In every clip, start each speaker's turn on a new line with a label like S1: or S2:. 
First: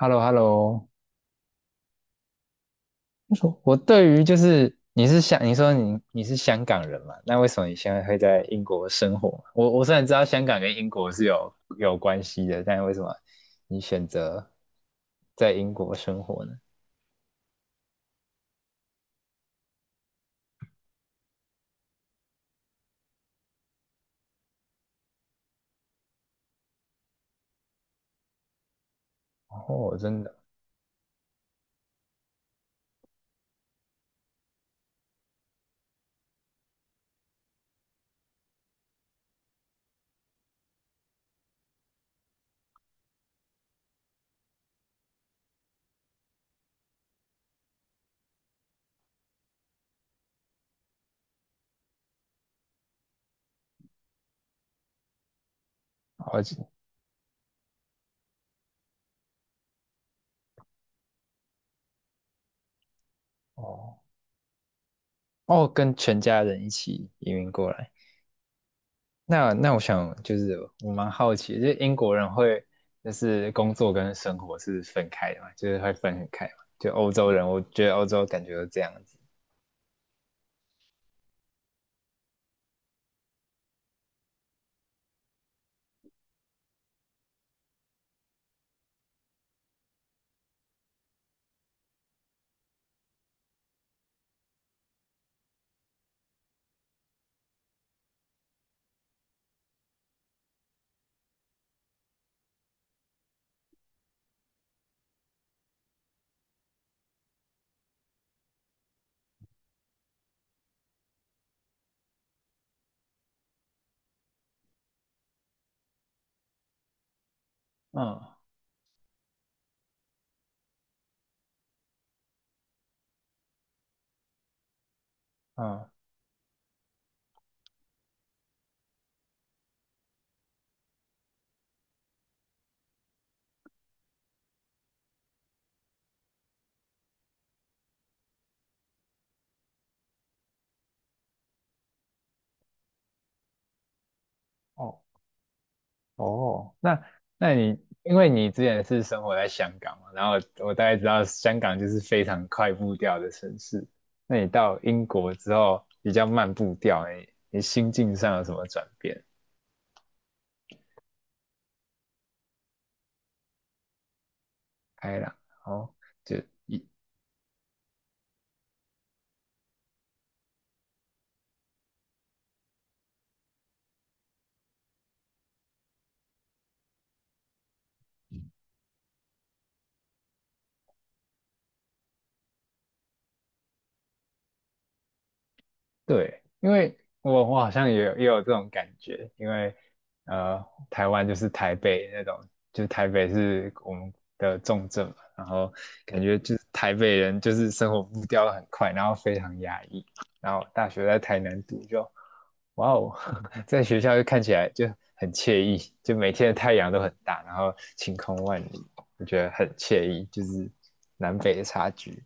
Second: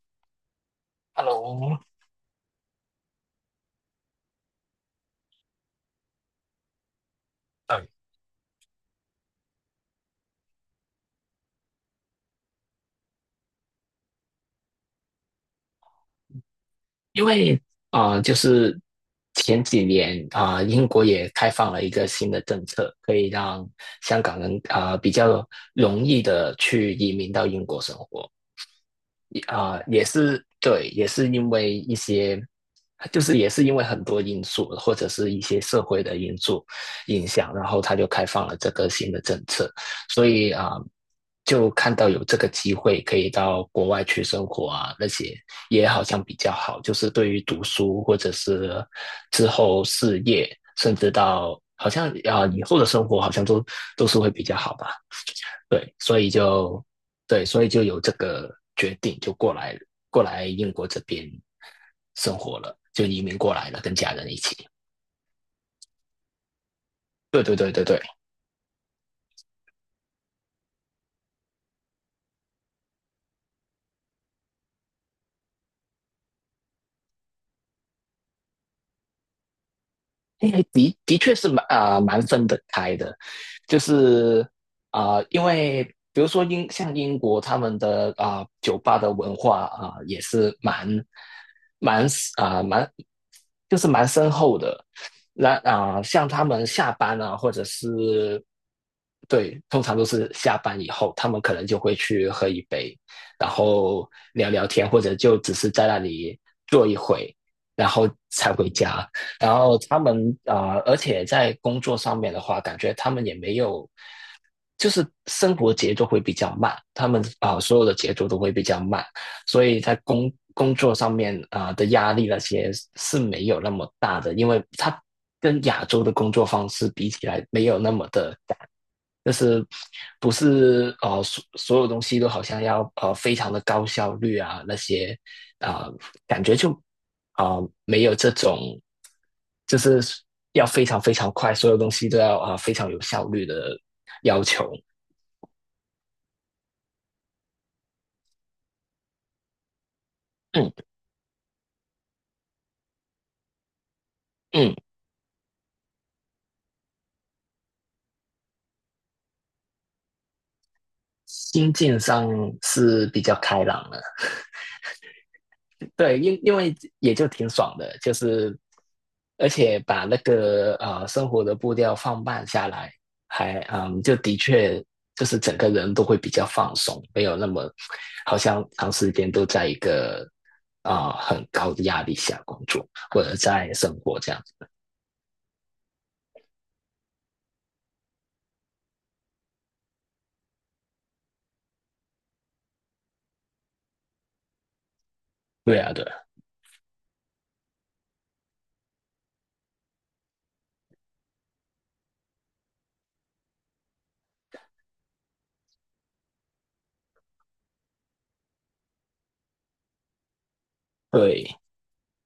S1: h e l l o h e l l o
S2: Hello，
S1: 我对于你说你是香港人嘛？那为什么你
S2: 呃，
S1: 现在会在英国生活？我虽然知道香港跟英国是有关系的，但为什么你选择在英国生活呢？
S2: 因为啊，就是前几年英国也开放了一个新的政策，可以让香港人比较容易的去移民到英国生活。
S1: 哦，
S2: 也
S1: 真的，
S2: 是对，也是因为一些，就是也是因为很多因素，或者是一些社会的因素影响，然后他就开放了这个新的政策，所以就看到有这个机会可以到国外去生活啊，那些也好像比较好，就是对于读书或者是之后事业，甚至到好像以后的生活，好像都是会比较好吧。对，所以
S1: 而且
S2: 就对，所以就有这个决定，就过来英国这边生活了，就移民过来了，跟
S1: 哦。
S2: 家人一起。
S1: 哦，跟全家人一起移
S2: 对
S1: 民
S2: 对
S1: 过
S2: 对对
S1: 来。
S2: 对，
S1: 那我想就是我蛮好奇的，就是英国人会就是工作跟生活是分开的嘛？就是会分很开嘛？就欧洲人，我觉得欧洲感觉都这样子。
S2: 诶的确是蛮蛮分得开的，就是因为比如说像英国他们的酒吧的文化啊、也是蛮啊、蛮就是蛮深厚的。那像他们下班啊，或者是对，通常都是下班以后，他们可能就会去喝一杯，然后聊聊天，或者就只是在那里坐一会，然后才回家。然后他们而且在工作上面的话，感觉他们也没有，就是生活节奏会比较慢，他们所有的节
S1: 嗯
S2: 奏都会比较慢，所以在工作上面的压力那些是没有那么大的，因为他跟亚
S1: 嗯。
S2: 洲的工作方式比起来没有那么的赶，就是不是所有东西都好像要非常的高效率啊那些啊、呃感觉就啊、没有这种就是要非常非常快，所有东西都要非常有效率的要求。
S1: 哦哦，那因为你之前是生活在香港嘛，然后
S2: 嗯
S1: 我大概知道香港就是非常快步调的城市，那你
S2: 嗯，
S1: 到英国之后比较慢步调，你心境上有什么转变？
S2: 心境上是比较开朗的。
S1: 开朗，哦，
S2: 对，
S1: 就
S2: 因为
S1: 一。
S2: 也就挺爽的，就是而且把那个生活的步调放慢下来，还就的确就是整个人都会比较放松，没有那么好像长时间都在一个很高的压力下工作或者在生活这样。
S1: 对，因为我好像也有这种感觉，因为呃，台湾就是台北那种，就是台北是我们的重镇嘛，然后
S2: 对啊，对啊
S1: 感觉就是台北人就是生活步调很快，然后非常压抑，然后大学在台南读就，哇哦，在学校就看起来就很惬意，就每天的太阳都很大，然后晴空万里，我觉得很惬意，就是南北
S2: 对，
S1: 的差距。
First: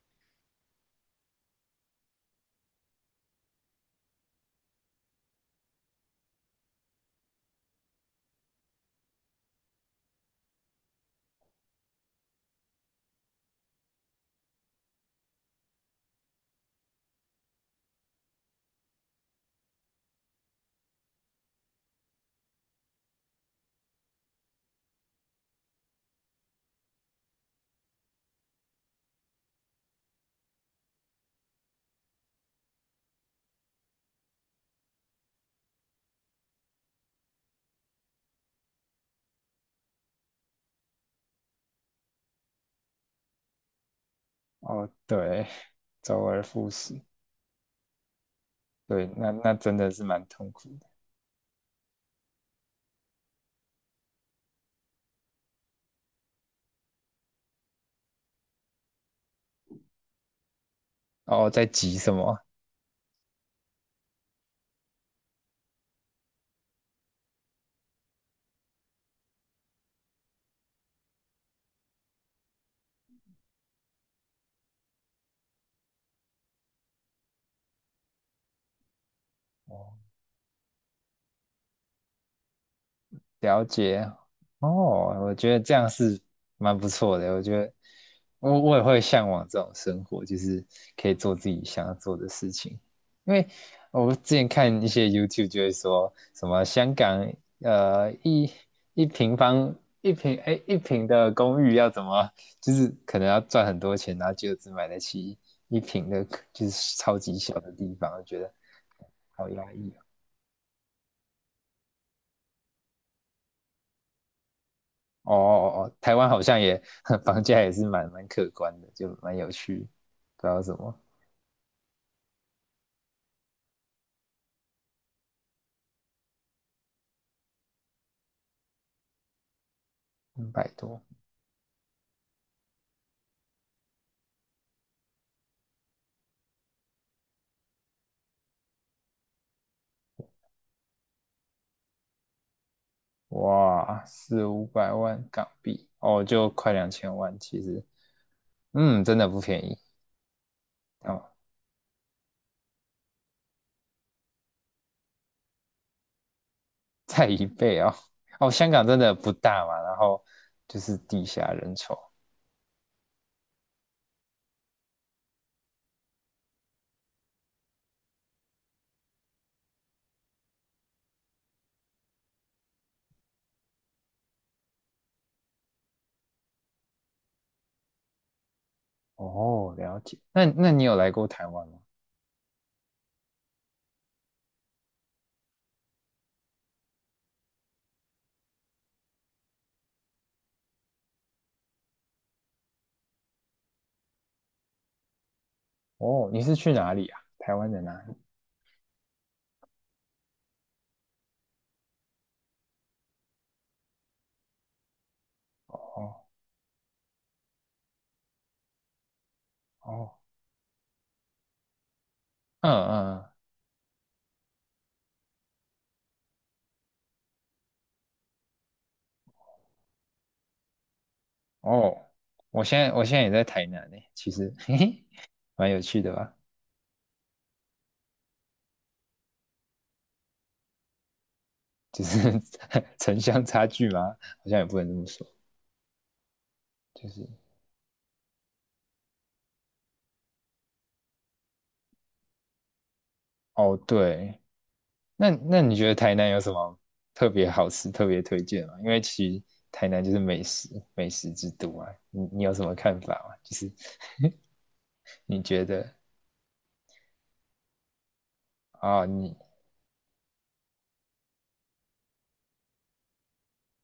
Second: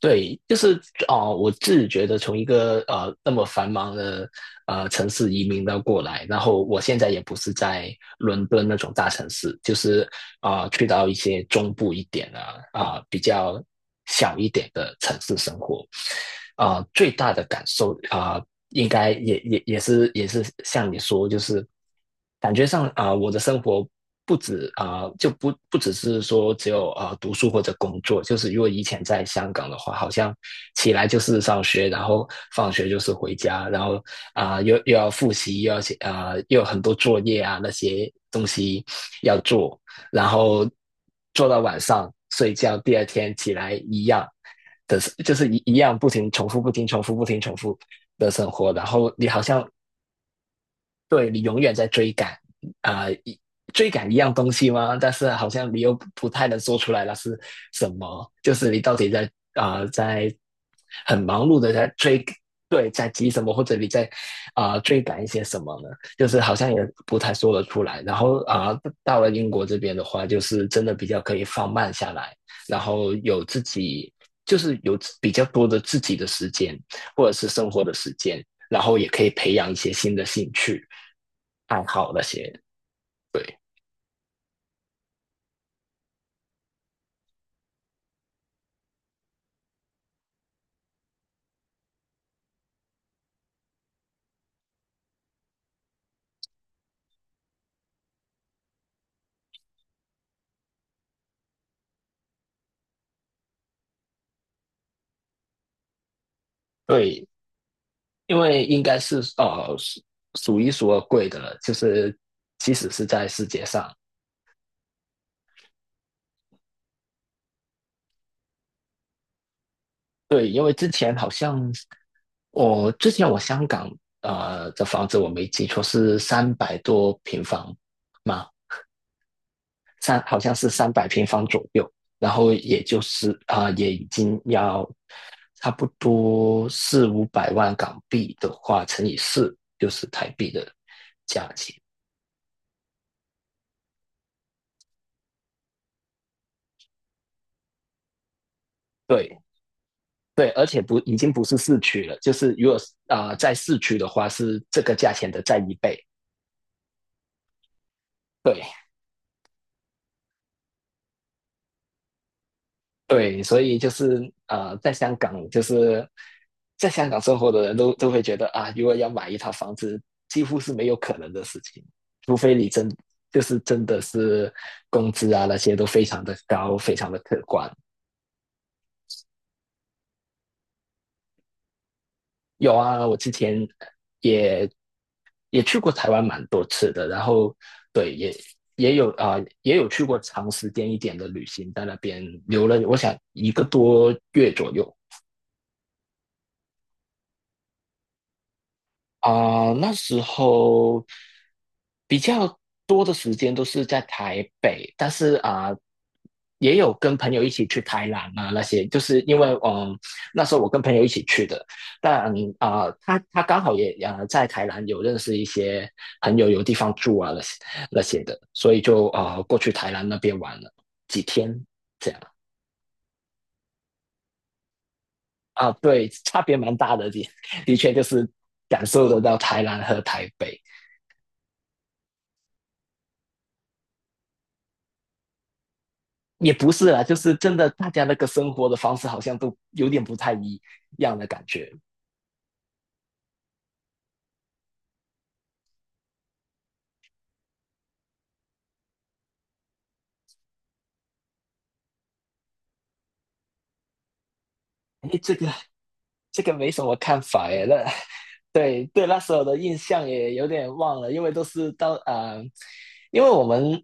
S2: 对，就是我自己觉得从一个那么繁忙的城市移民到过来，然后我现在也不是在伦敦那种大城市，就是去到一些中部一点的比较小一点的城市生活，最大的感受应该也是像你说，就是感觉上我的生活不止就不只是说只有读书或者工作，就是如果以前在香港的话，好像起来就是上学，然后放学就是回家，然后又要复习，又要写又有很多作业啊那些东西要做，然后做到晚上睡觉，第二天起来一样
S1: 哦，
S2: 的，就
S1: 对，
S2: 是一样不
S1: 周
S2: 停
S1: 而
S2: 重复，
S1: 复
S2: 不停
S1: 始。
S2: 重复，不停重复的生活，然
S1: 对，
S2: 后你
S1: 那
S2: 好
S1: 那
S2: 像
S1: 真的是蛮痛苦的。
S2: 对你永远在追赶，啊、一追赶一样东西吗？但是好像你又不太能说出来那是什么，就是你到底在很忙
S1: 哦，
S2: 碌
S1: 在
S2: 的在
S1: 急什
S2: 追，
S1: 么啊？
S2: 对，在急什么，或者你在追赶一些什么呢？就是好像也不太说得出来。然后到了英国这边的话，就是真的比较可以放慢下来，然后有自己。就是有比较多的自己的时间，或者是生活的时间，然后也可以培养一些
S1: 哦，
S2: 新的兴趣、爱好那些。对
S1: 了解。哦，我觉得这样是蛮不错的。我觉得我也会向往这种生活，就是可以做自己想要做的事情。因为我之前看一些 YouTube 就会说什么香港呃一一平方一平的公寓要怎么，就是可能要赚很多钱，然后就只买得起一平的，就是超
S2: 对，
S1: 级小的地方，我
S2: 因
S1: 觉得
S2: 为应该是
S1: 好压抑。
S2: 数一数二贵的了，就是即使是在世界上，
S1: 哦哦哦，台湾好像也 房价也是蛮可观的，就蛮有趣，不知
S2: 对，
S1: 道
S2: 因为
S1: 什
S2: 之
S1: 么
S2: 前好像我之前我香港的房子我没记错是300多平方嘛，好
S1: 三
S2: 像
S1: 百
S2: 是三
S1: 多。
S2: 百平方左右，然后也就是也已经要差不多四五百万港币的话，乘以四就是台币的价钱。
S1: 哇，四五百万港币，哦，就快两千万，其实，嗯，真的
S2: 对
S1: 不便宜。
S2: 对，而且不已
S1: 哦，
S2: 经不是市区了，就是如果在市区的话是这个价钱的再一倍。
S1: 再一倍哦，哦，
S2: 对，
S1: 香港真的不大嘛，然后就是地下人稠。
S2: 对，所以就是在香港，就是在香港生活的人都会觉得啊，如果要买一套房子，几乎是没有可能的事情，除非你真就是真的是工资啊那些都非常的高，非常的可观。
S1: 哦，了解，那你有来过台湾吗？
S2: 有啊，我之前也也去过台湾蛮多次的，然后对也有去过长时间一点的旅行，在那边留了我想一个多月左右。
S1: 哦，你是去哪里啊？台湾的哪里？
S2: 那时候比较多的时间都是在台北，但是
S1: 哦
S2: 也有跟朋友一起去台南啊那些，就是因为嗯，
S1: 哦，
S2: 那时候我跟朋友一起去的，但
S1: 嗯嗯，
S2: 他
S1: 嗯。
S2: 他刚好也在台南有认识一些朋友，有地方住啊那些的，所以就过去台南那边玩了几天，
S1: 哦，
S2: 这样
S1: 我现在也在台南呢，其实，嘿嘿。蛮有趣
S2: 对，
S1: 的吧？
S2: 差别蛮大的，的确就是感受得到台南和台北。
S1: 就是 城乡差距嘛，好像也不能这么说。
S2: 也不是啦，
S1: 就
S2: 就
S1: 是
S2: 是真的大家那个生活的方式好像都有点不太一样的感觉。
S1: 哦，对，那你觉得台南有什么特别好吃、特别推荐吗？因为其实台南就是美食之都啊，你有什么看法吗？就是
S2: 哎，这
S1: 你
S2: 个
S1: 觉得
S2: 这个没什么看法哎，那对
S1: 啊、
S2: 对那时
S1: 你
S2: 候的印象也有点忘了，因为都是到因为我们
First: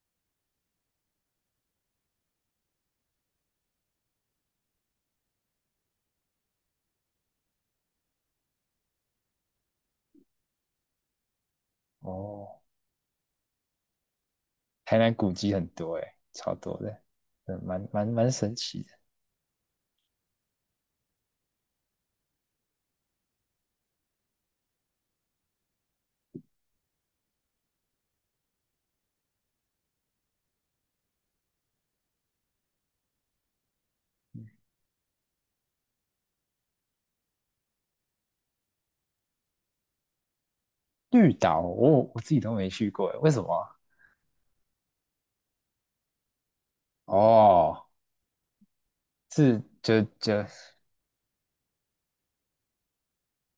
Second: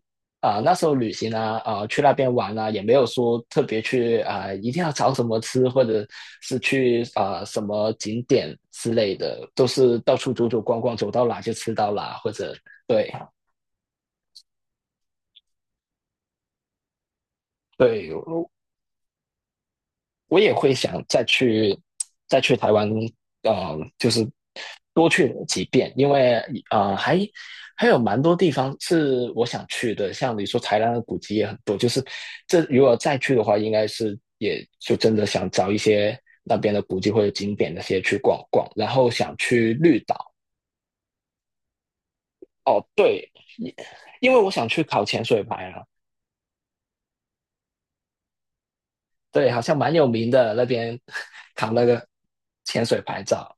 S2: 那时候旅行啊去那边玩啊，也没有说特别去一定要找什么吃，或者是去什么景点之类的，都是到处走走逛逛，走到哪就吃到哪，或者
S1: 哦，
S2: 对
S1: 台南古迹很多诶，超多的，嗯，蛮蛮
S2: 对，
S1: 蛮神奇的。
S2: 我也会想再去台湾，就是多去几遍，因为呃还还有蛮多地方是我想去的，像你说台湾的古迹也很多，就是这如果再去的话，应该是也就真的想找一些那边的古迹或者景点那些去逛逛，然后想去绿岛。
S1: 绿岛，我自己都没
S2: 哦，
S1: 去过诶，为
S2: 对，
S1: 什么
S2: 因
S1: 啊。
S2: 因为我想去考潜水牌啊，
S1: 哦，
S2: 对，好
S1: 是
S2: 像蛮
S1: 就
S2: 有名
S1: 就
S2: 的那边 考那个潜水牌照，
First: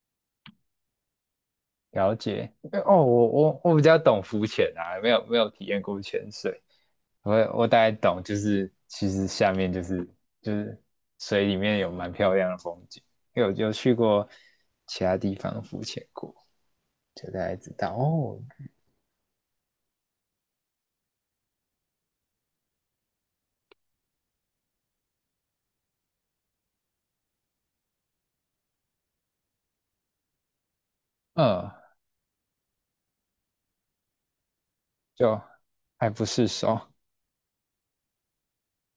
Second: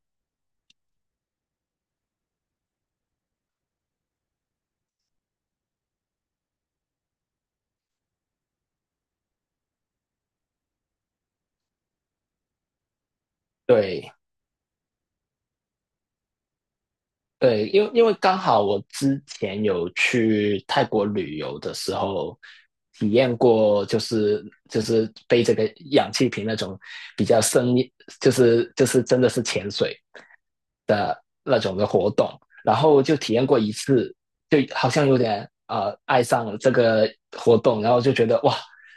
S1: 了解。哦，我比较懂浮潜啊，没有体验过潜水，我我大概懂，就是其实下面就是水里面有蛮漂亮的风景，因为我就去
S2: 对。
S1: 过其他地方浮潜过，就大概
S2: 对，
S1: 知
S2: 因为
S1: 道
S2: 因为刚
S1: 哦，
S2: 好我之前有去泰国旅游的时候，体验过就是背这个氧气瓶那种比较深，就是真的是潜水，那
S1: 嗯，
S2: 种的活动，然后就体验过一次，就好像有
S1: 就
S2: 点
S1: 爱
S2: 爱
S1: 不
S2: 上
S1: 释
S2: 了这
S1: 手。
S2: 个活动，然后就觉得哇。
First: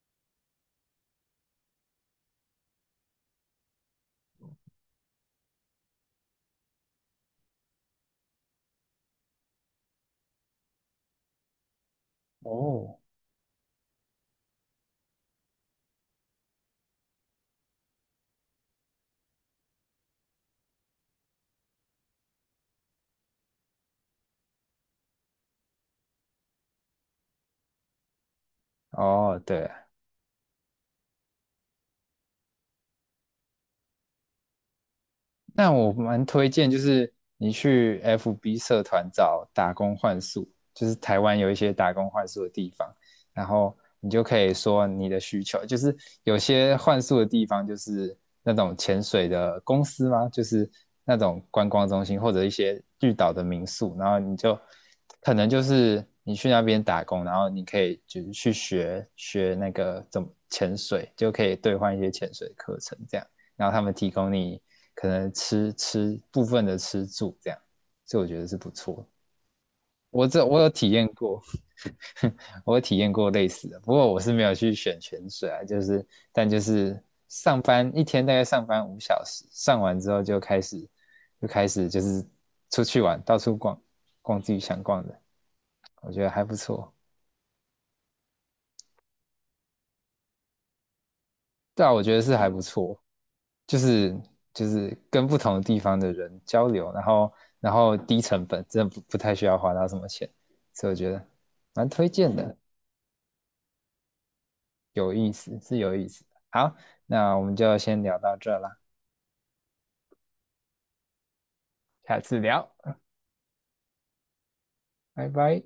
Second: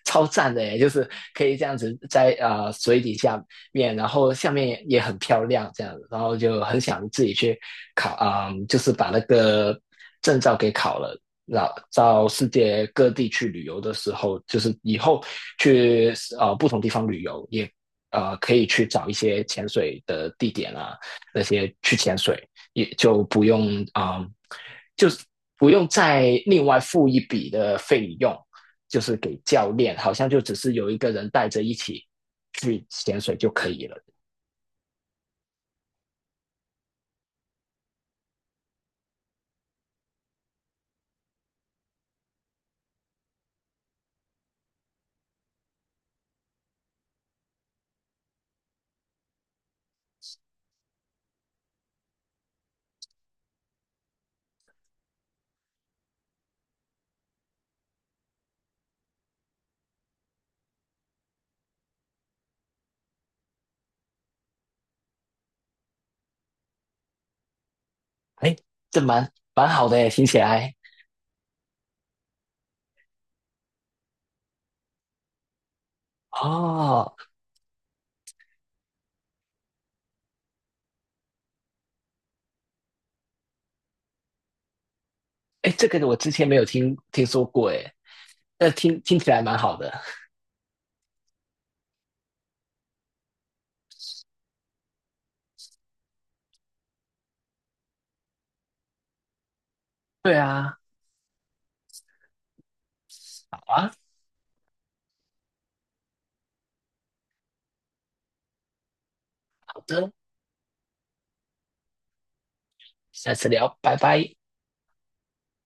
S2: 超赞的耶，就是可以这样子在水底下面，然后下面也很漂亮这样子，然后就很想自己去考就是把那个证照给考了，然后到世界
S1: 哦
S2: 各地去旅游的时候，就是以后去不同地方旅游，也可以去找一些潜水的地点啊，那些去潜水，也就不用啊、嗯就是不用再另外付一笔的费用，就是给
S1: 哦，对
S2: 教
S1: 啊，
S2: 练，好像就只是有一个人带着一起去潜水就可以了。
S1: 那我蛮推荐，就是你去 FB 社团找打工换宿，就是台湾有一些打工换宿的地方，然后你就可以说你的需求，就是有些换宿的地方就是那种潜水的公司吗？就是那种观光中心或者一些绿岛的民宿，然后你就可能就是你去那边打工，然后你可以就是去学那个怎么潜水，就可以兑换一些潜水课程这样。然后他们提供你可能部分的吃住这样，所以我觉得
S2: 哎，
S1: 是不
S2: 这
S1: 错。
S2: 蛮好的哎，听
S1: 我
S2: 起
S1: 这我有
S2: 来
S1: 体验过，我有体验过类似的，不过我是没有去选泉水啊，就是但就是
S2: 哦，
S1: 上班一天大概上班五小时，上完之后就开始就是出去玩，到处逛自己想逛的，
S2: 哎，这个
S1: 我
S2: 我
S1: 觉得
S2: 之
S1: 还
S2: 前没
S1: 不
S2: 有
S1: 错。
S2: 听说过哎，那听起来蛮好的。
S1: 对啊，我觉得是还不错，就是就是跟不同地方的人交流，然后低成本，真的不太需要花到什么钱，
S2: 对啊，
S1: 所以我觉得蛮推荐的，
S2: 好啊，
S1: 有意思，是有意思的。好，那我们就先聊到这啦，
S2: 好的，
S1: 下次聊，
S2: 下次聊，拜拜。
S1: 拜拜。